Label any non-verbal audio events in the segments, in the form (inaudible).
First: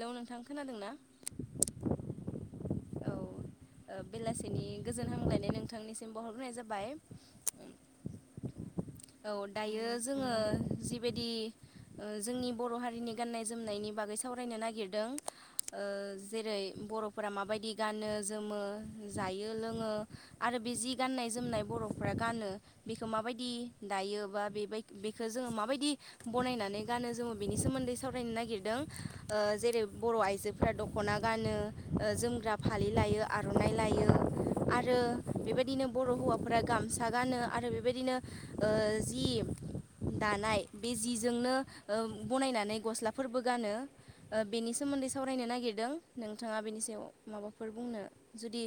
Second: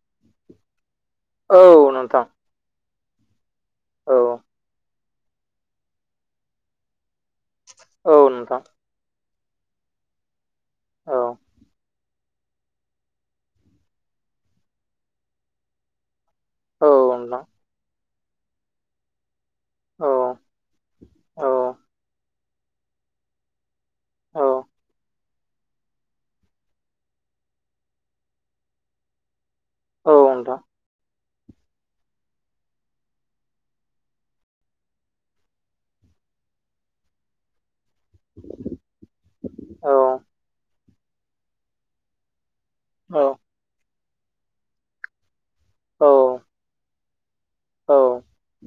Hello नोंथां खोनादों ना? औ नोंथां। औ औ बेलासेनि गोजोन हामलायनाय नोंथांनिसिम बावहरग्रोनाय जाबाय। औ नोंथां। औ दायो जोङो औ जिबायदि ओ जोंनि बर' हारिनि गाननाय जोमनायनि बागै सावरायनो नागिरदों। ओ जेरै औ बर'फोरा नोंथां माबायदि गानो जोमो जायो। बियो लोङो औ आरो बे जि गाननाय औ जोमनाय बर'फ्रा गानो बेखौ माबायदि दायोबा औ बेबायदि बे जोङो माबायदि बनायनानै गानो जोङो बेनि सोमोन्दै सावरायनो नागिरदों ओ जेरै औ बर' नोंथां आइजोफोरा दख'ना गानो ओ जोमग्रा फालि लायो आर'नाइ लायो आरो बेबायदिनो बर' हौवाफोरा गामसा गानो आरो बेबायदिनो ओ जि औ दानाय बे जिजोंनो ओ बनायनानै औ गस्लाफोरबो गानो। ओ बेनि सोमोन्दै सावरायनो नागिरदों औ नोंथाङा बेनि सायाव माबाफोर औ बुंनो जुदि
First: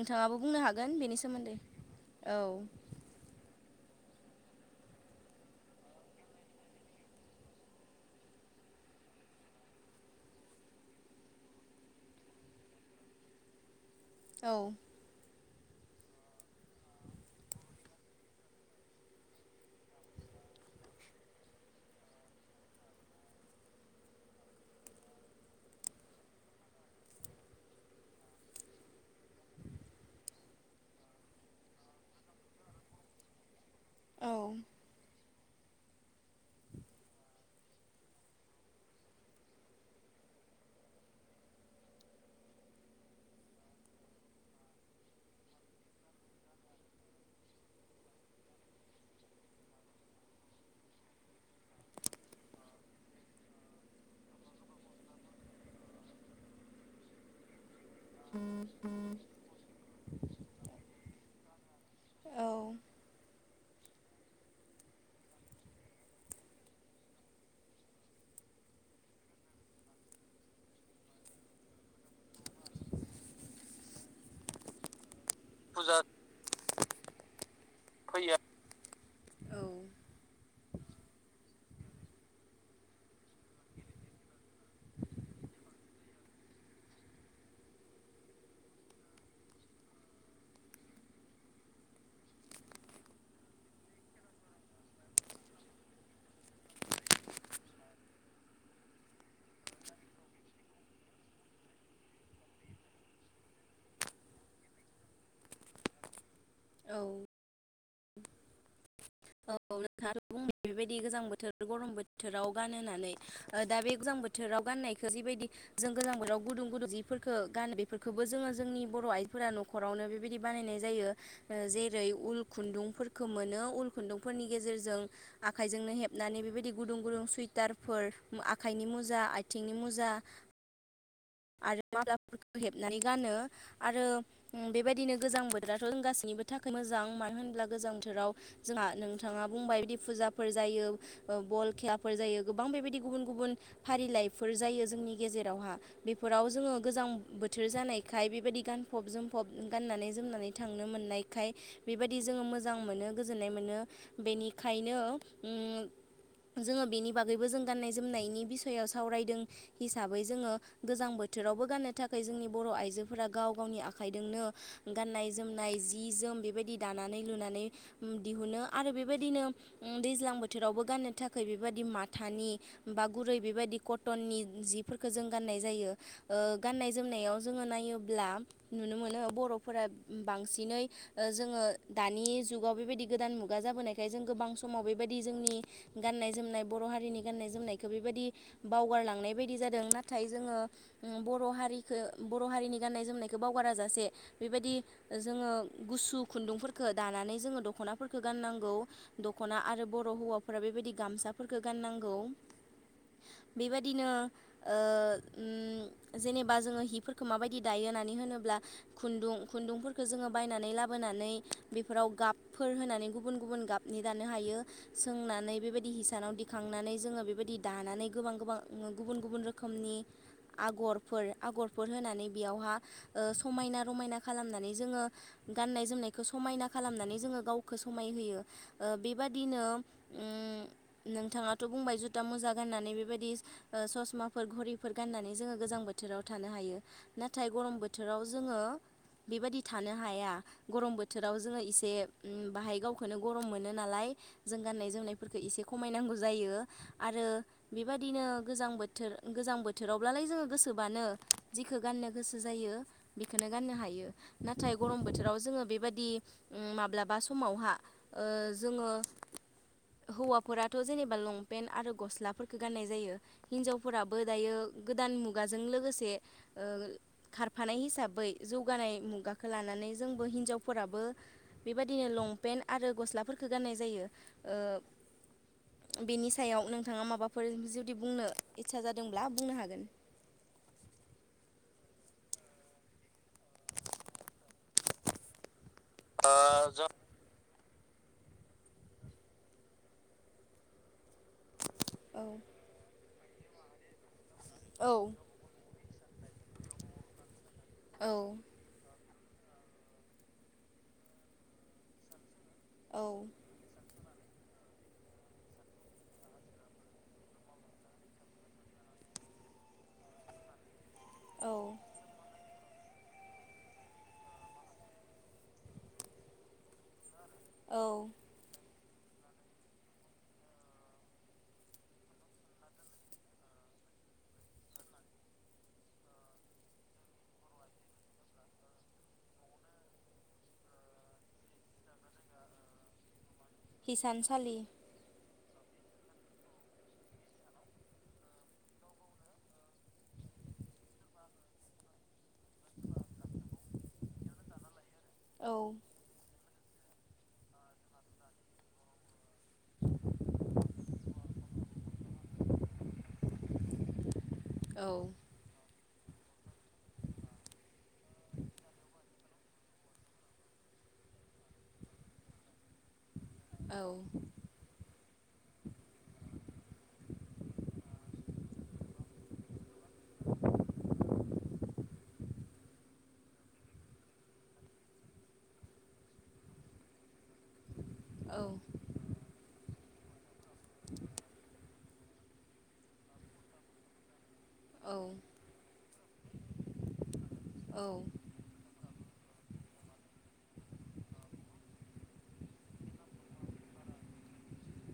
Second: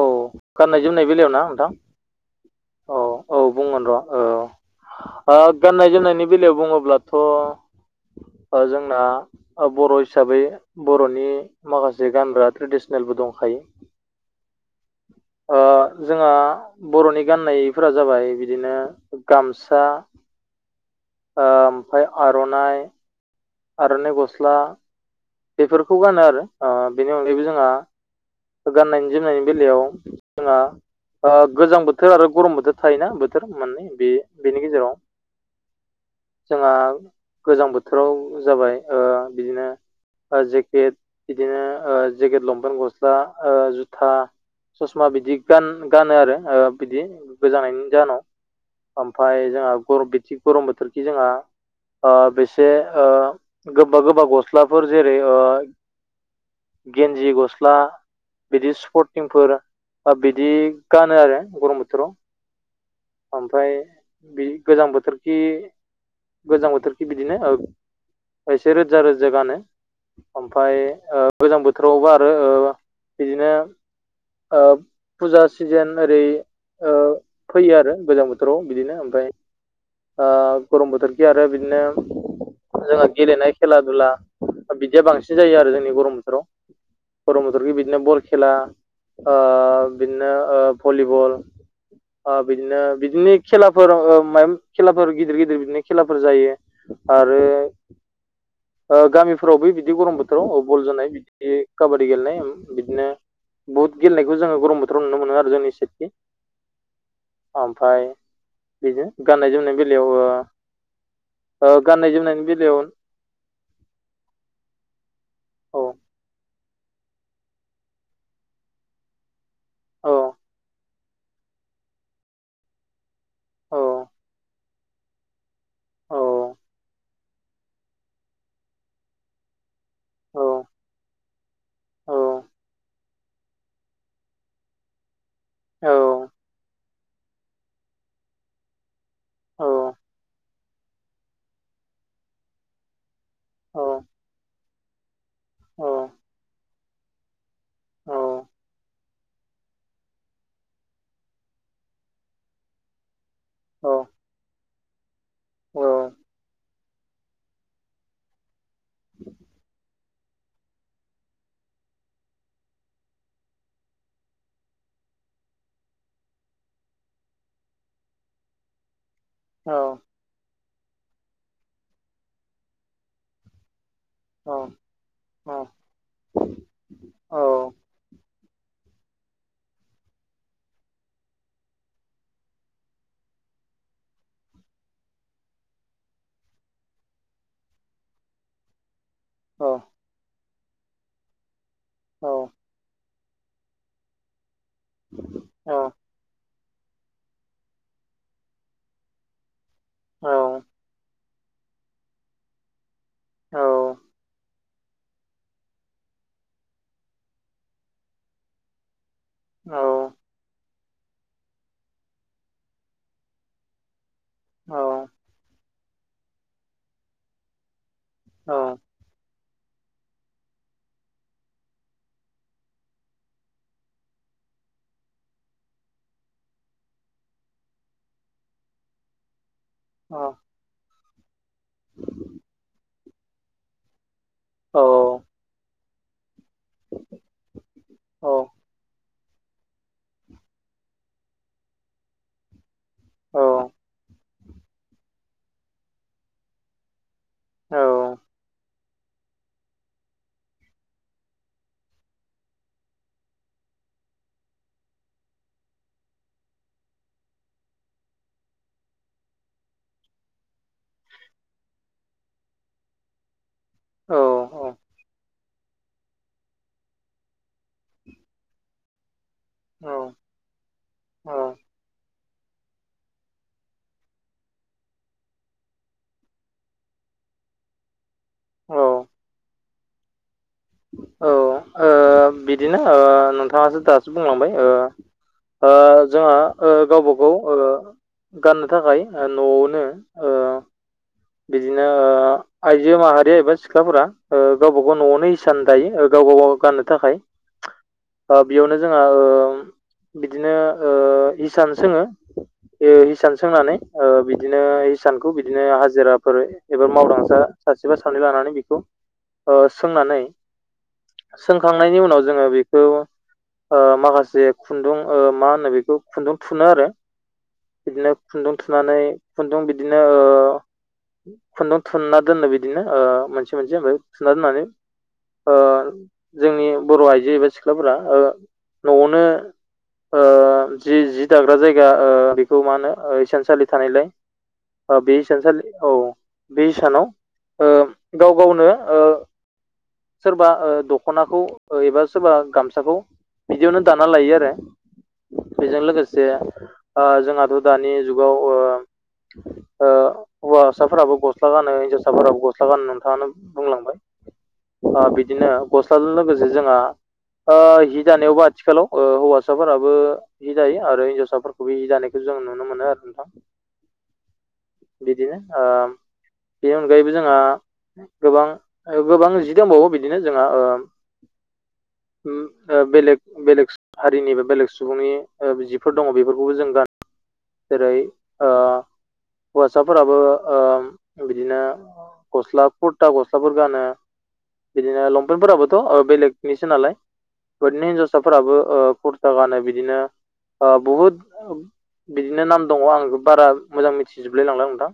औ बुंनो गाननाय हागोन जोमनाय बेनि बेलायाव ना सोमोन्दै नोंथां औ। औ औ बुंगोन र' औ ओ गाननाय जोमनायनि बेलायाव बुङोब्लाथ' ओ जोंना बर' हिसाबै बर'नि माखासे गानग्रा ट्रेडिसनेल बो दंखायो। औ। ओ जोंहा बर'नि गाननायफोरा जाबाय बिदिनो गामसा (inaudible) ओमफ्राय आर'नाइ, आर'नाइ गस्ला। बेफोरखौ गानो आरो बेनि अनगायैबो जोंहा गाननायनि जोमनायनि बेलायाव जोंहा ओ गोजां बोथोर आरो गरम बोथोर थायोना बोथोर मोननै बे औ बेनि गेजेराव जोंहा गोजां बोथोराव जाबाय ओ बिदिनो जेकेट बिदिनो ओ जेकेट, लंपेन्ट, गस्ला, ओ जुथा ससमा बिदि गान गानो आरो ओ बिदि गोजांनायनि जाहोनाव। ओमफफ्राय जोंहा गरम बिथि गरम बोथोरखि जोंहा ओ बेसे ओ गोबा गोबा गस्ला फोर जेरै ओ गेन्जि गस्ला बिदि स्पर्टिंफोर बिदि गानो आरो गरम बोथोराव। औ ओमफ्राय बे गोजां बोथोरखि गोजां बोथोरखि बिदिनो एसे रोजा रोजा गानो। (unintelligible) फुजा फैयो (unintelligible) (unintelligible) ओ गरम बोथोरखै आरो बिदिनो बिदिया बांसिन जायो आरो जोंनि गरम बोथोराव। गरम बोथोरखै बिदिनो बल खेला ओ बिदिनो ओ भलिबल। ओ बिदिनो बिदिनो खेलाफोर ओ माय खेलाफोर गिदिर गिदिर बिदिनो खेलाफोर जायो। आरो ओ गामिफोरावबो बिदि गरम बोथोराव बल जोनाय बिदि काबादि गेलेनाय बिदिनो बुहुत गेलेखौ गरम बोथोरव नुनो मोनो आरो जोंनि सायदथि। औ ओमफाय औ नोंथाङाथ बुंबाय बेबायदि गोजां बोथोर, ओ गरम गाननाय जोमनायनि बोथोराव गानो बेलायाव होननानै ओ दा बे गोजां बो थोराव गाननायखो जिबायदि औ जों गोजां बोथोराव गुदुं गुदुं जिफोरखो गानो बेफोरखोबो जोंङो जोंनि बर' आइ फोरा न'खरावनो औ बेबायदि बानायनाय जायो। जेरै उल खुन्दुंफोर औ खुन्दुंफोरनि गेजेरजों आखाइजोंनो औ हेबनानै बेबायदि गुदुं गुदुं सुइटारफोर आखाइनि मु मुजा आइथिंनि मुजा औ आरो मालाफोरखो हेबनानै गानो आरो बेबायदिनो गोजां बोथोराथ' औ जों गासिनिबो थाखाय मो जां मानो होनब्ला गोजां बोथोराव जोंहा नोंथाङा बुंबाय बिदि फुजाफोर जायो ओ बल खे लाफोर जायो। गोबां बेबायदि गुबुन गुबुन औ फारिलाइफोर जायो जोंनि गेजेरावहा। बेफोराव जोंङो गोजां बोथोर औ जानायखाय बेबादि गानफब जोमफब गाननानै जोमनानै थांनो मोन मोननायखाय बेबादि जोंङो मोजां मोनो, गोजोन्नाय मोनो। औ बेनि खायनो औ जोंङो बेनि बागैबो जों गान्नाय जोमनायनि बिस स'याव सावरायदों हिसाबै जोंङो गोजां बोथोरावबो गाननो थाखाय जोंनि बर' आइजोफोरा गाव गावनि आखाइदोंनो गाननाय जोमनाय जि जोम बेबायदि दानानै लुनानै दिहुनो आरो बे बेबायदिनो औ दैज्लां बोथोरावबो गाननो थाखाय बेबादि माथानि बा गुरै बेबादि कट टननि जिफोरखो जों गाननाय जायो। ओ गान्नाय जोमनायाव जोंङो नायोब्ला नुनो मोनो बरफोरा बांसिनै जोंङो दानि जुगाव बेबायदि गोदान मुगा मुगा जाबोनायखाय जों गोबां समाव बेबादि जोंनि गाननाय जोमनाय बर हारिनि गान्नाय जोमनायखो बेबादि बावगारलांनाय बायदि जादों। नाथाय जोङो बर हारि बर हारिनि गाननाय जोमनायखो बावगारा जासे बेबादि जोंङो गुसु खुन्दुंफोर दानानै जोंङो दखनाफोरखो गाननांगौ। दखना आरो बर' औ हौवाफोरा बेबादि गामसा फोरखो गाननांगौ। औ बेबादिनो ओ उम जेनेबा जोंङो हिफोरखो माबायदि दायो होननानै होनोब्ला खुन्दुं खुन्दुंफोरखो जोंङो बायनानै लाब बोनानै बेफोराव गाबफोर होनानै गुबुन गुबुन गाबनि दानो हायो। सोंनानै बेबा दि हिसानाव दिखांनानै जोंङो बेबायदि दानानै गोबां गोबां गुबुन गुबुन रोखोमनि आगरफोर आगरफोर होनानै बेयावहा समायना रमायना खालामनानै जोंङो गाननाय जोमनायखो समायना खालामनानै जोंङो गावखो समायहोयो। ओ बेबादिनो नोंथाङाथ' बुंबाय जुथा मुजा गाननानै बेबायदि ससमाफोर घरि फोर गाननानै जोंङो गोजां बोथोराव थानो हायो। नाथाय गरम बोथोराव जोंङो बेबादि थानो हाया। गरम बोथोराव जोंङो एसे बाहाय गावखोनो गरम मोनो नालाय जों गाननाय जोमनायफोरखो इसे खमायनांगौ जायो आरो बेबादिनो गोजां बोथोर गोजां बो थोरावब्लालाय जोंङो गोसोबानो जिखो गाननो गोसो जायो बेखोनो गाननो हायो। नाथाय गरम बोथोराव जोंङो बेबादि उम माब्लाबा समावहा ओ जोंङो हौवाफोराथ जेनेबा लंपेन्ट आरो गस्लाफोरफोरखो गाननाय जायो हिनजावफोराबो दायो गोदान मुगाजों लोगोसे ओ खारफानाय हिसाबै जौगानाय मुगा लानानै जोंबो हिन्जावफोराबो बेबायदिनो लं पेन्ट आरो गस्लाफोरफोरखौ गाननाय जायो। बेनि सायाव नोंथाङा माबाफोर जुदि बुंनो इस्सा जादोंब्ला बुंनो हागोन औ ओ बिदिनो ओ नोंथाङा दासो बुंलांबाय ओ ओ जोंहा औ गावबा गाव ओ गाननो थाखाय न'आवनो ओ बिदिनो औ आइजो माहारिया एबा सिख्लाफोरा ओ गावबा गाव न'आवनो इसान दायो। गाव गाव गाननो थाखाय औ बेयावनो जोंहा ओ बिदिनो ओ इसान सोङो औ हिसान सोंनानै ओ बिदिनो हिसानखौ बिदिनो हाज जिराफोर एबा मावदांसा सासेबा सानै लानानै बेखौ सोंनानै औ सोंखांनायनि उनाव जोङो बे खौ ओ माखासे खुन्दुं ओ मा होनो बेखौ खुन्दुं थुनो आरो। औ बिदिनो खुन्दुं थुनानै खुन्दुं बिदिनो ओ खुन्दुं थुनना दोनो बिदिनो मोनसे मोनसे ओमफ्राय थुनना दोननानै ओ जोंनि बर' आइजो एबा सिख्लाफोरा न'आवनो ओ जि जि दाग्रा जायगा ओ बेखौ मा होनो इसान सालि सालि थानायलाय हिसानसालि बे इसानसालि औ बे इसानाव गाव गावनो ओ सोरबा दख'नाखौ एबा सोरबा गामसाखौ बिदिनो दाना लायो आरो। औ बेजों लोगोसे ओ जोंहाथ' दानि जुगाव ओ ओ फिसाफोराबो गस्ला गानो हिनजावसाफोराबो गस्ला गानो नोंथाङानो औ बुंलांबाय बिदिनो गस्लाजों लोगोसे जोंहा ओ जि दानायावबो आथिखालाव ओ हौवासाफोराबो जि दायो आरो हिनजावसाफोरखौबो जि दानायखौ जों जों नुनो मोनो आरो नोंथां। औ बिदिनो ओ बेनि अनगायैबो जोंहा गोबां गोबां जि दंबावो बिदिनो जोंहा ओ (inaudible) बेलेग बेलेग हारिनि बा बेलेग सुबुंनि जिफोर दङ बेफोरखौबो जों गान (inaudible) जेरै ओ हौवासाफोराबो ओ बिदिनो गस्ला कुरथा गस्लाफोर गानो। औ बिदिनो लंपेन्टफोराबोथ' बेलेगनिसो नालाय बेबायदिनो औ हिनजावसाफोराबो ओ कुर था गानो बिदिनो बहुद बिदिनो नाम दङ आं बारा मोजां मिथि जोबलाय लांला नोंथां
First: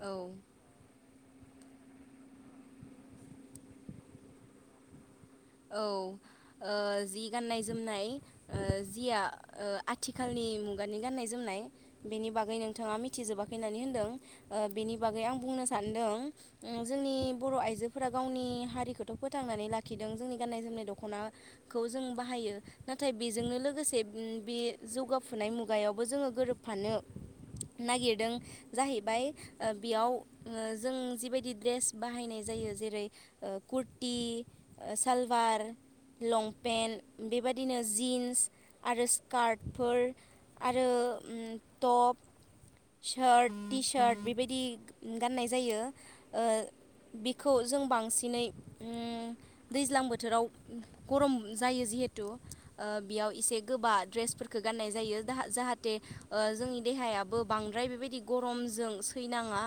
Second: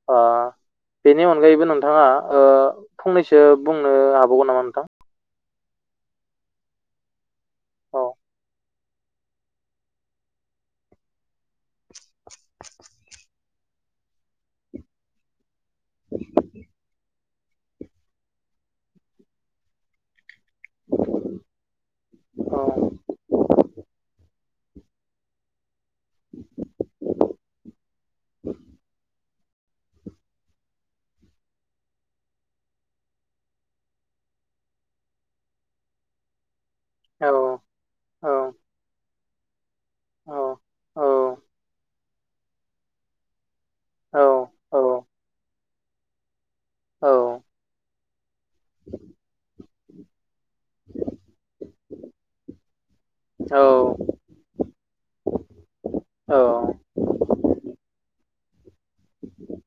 औ ओ बेनि अनगायैबो नोंथाङा ओ फंनैसो बुंनो हाबावगोन नामा नोंथां? औ जि गाननाय औ जोमनाय ओ जिया ओ आथिखालनि मुगानि गाननाय जोमनाय बेनि बागै नोंथाङा मिथिजोबाखै फैनानै होनदों बेनि बागै आं बुंनो सानदों जोंनि बर' आइजोफोरा गावनि हारिखौथ' फोथांनानै लाखिदों जोंनि गाननाय जोमनाय दखनाखौ जों बाहायो नाथाय बेजोंनो लोगोसे बे जौगाफु नाय मुगायावबो जोङो गोरोबफानो नागिरदों जाहैबाय बेयाव जों जिबायदि ड्रेस बाहायनाय जायो। जेरै खुरटि सालवार औ लंपेन्ट बेबायदिनो औ जिन्स आरो कार्डफोर औ आरो औ उम टप सार्ट टि सार्ट बेबायदि औ गाननाय जायो ओ बिखौ जों बांसिनै उम दैज्लां बोथोराव गरम जायो जिहेथु ओ बेयाव एसे गोबा औ ड्रेसफोरखौ गाननाय जायो जा जाहाथे औ जोंनि देहायाबो बांद्राय बेबायदि गरमजों सैनाङा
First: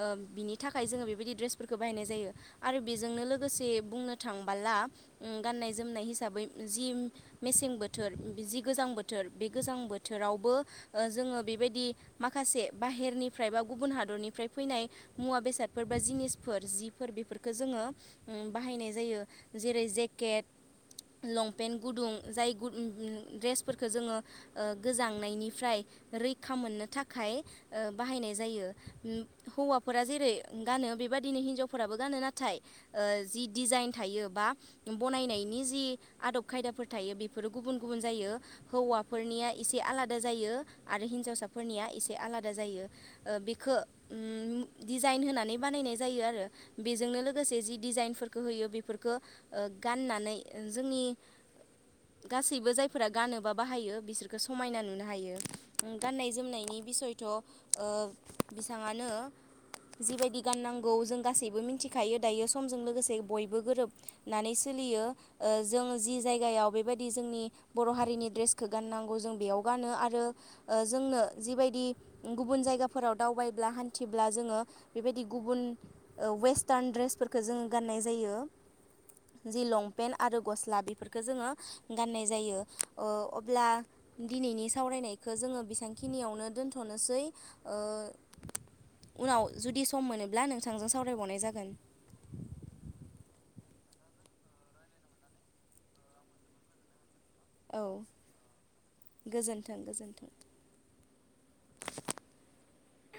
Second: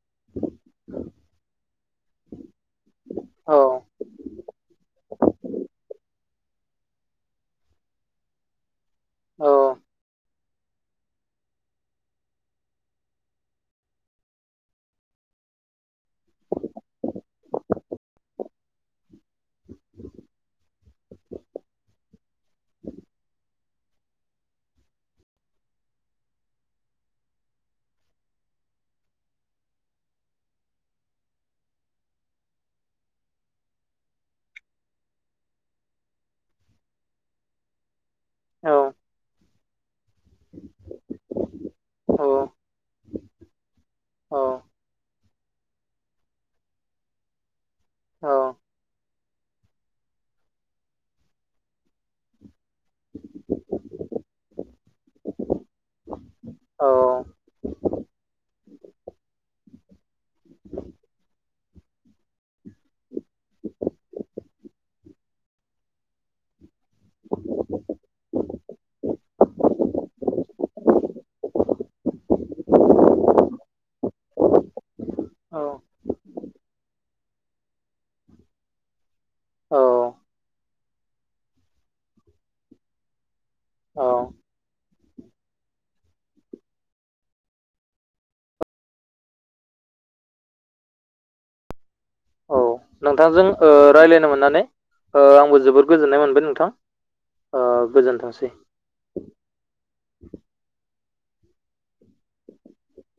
ओ बिनि थाखाय जोङो बेबायदि ड्रेसफोरखौ बाहायनाय जायो आरो बेजोंनो औ लोगोसे बुंनो थांबोला उम गान्नाय जोमनाय हिसाबै जि मेसें बोथोर जि गोजां बोथोर बे गोजां बोथोरावबो ओ जोङो बेबायदि माखासे बाहेरनिफ्राय बा गुबुन हादर निफ्राय फैनाय मुवा बेसादफोर बा जिनिसफोर जिफोर बेफोरखौ जोङो उम बाहायनाय जायो जेरै जेकेट लंपेन्ट गुदुं जाय गुदुं गु दुं द्रेसफोरखौ जोङो गोजांनायनिफ्राय रैखा मोननो थाखाय ओ बाहायनाय जायो हौवाफोरा जेरै गानो बेबायदिनो हिनजावफोराबो गानो नाथाय ओ जि दिजाइन थायो बा बनायनायनि जि आदब खायदाफोर थायो बेफोरो गुबुन गुबुन जायो हौवाफोरनिया एसे आलादा आलादा जायो आरो हिनजावसाफोरनिया एसे आलादा जायो ओ बेखौ उम डिजाइन होनानै बानायनाय जायो आरो बेजोंनो लोगोसे जि डिजाइनफोर होयो बेफोरखौ गाननानै जोंनि गासैबो जायफोरा गानोबा बाहायो बिसोरखौ समायना नुनो हायो उम गाननाय जोमनायनि बिसयथ' ओ बिसाङानो जिबायदि गाननांगौ जों गासैबो मिथिखायो दायो समजों लोगोसे बयबो गोरोबनानै सोलियो ओ जों जि जायगायाव बेबायदि जोंनि बर' हारिनि द्रेसखौ गाननांगौ जों बेयाव गानो आरो ओ जोंनो जिबायदि गुबुन जायगाफोराव दाव दावबायब्ला हानथिब्ला जोङो बेबादि गुबुन ओ वयेसटार्न द्रेसफोरखौ जोङो गाननाय जा जायो जि औ लंपेन्ट आरो गस्ला बेफोरखौ जोङो गाननाय जायो ओ अब्ला औ औ दिनैनि सावरायनायखौ जोङो बेसेबां खिनियावनो दोनथ'नोसै ओ उनाव जुदि सम मोनोब्ला नोंथांजों सावरायबावनाय जागोन औ नोंथांजों रायज्लायनो मोननानै आंबो जोबोर गोजोननाय मोनबाय नोंथां ओ औ गोजोनथोंसै गोजोन्थों गोजोन्थों (inaudible)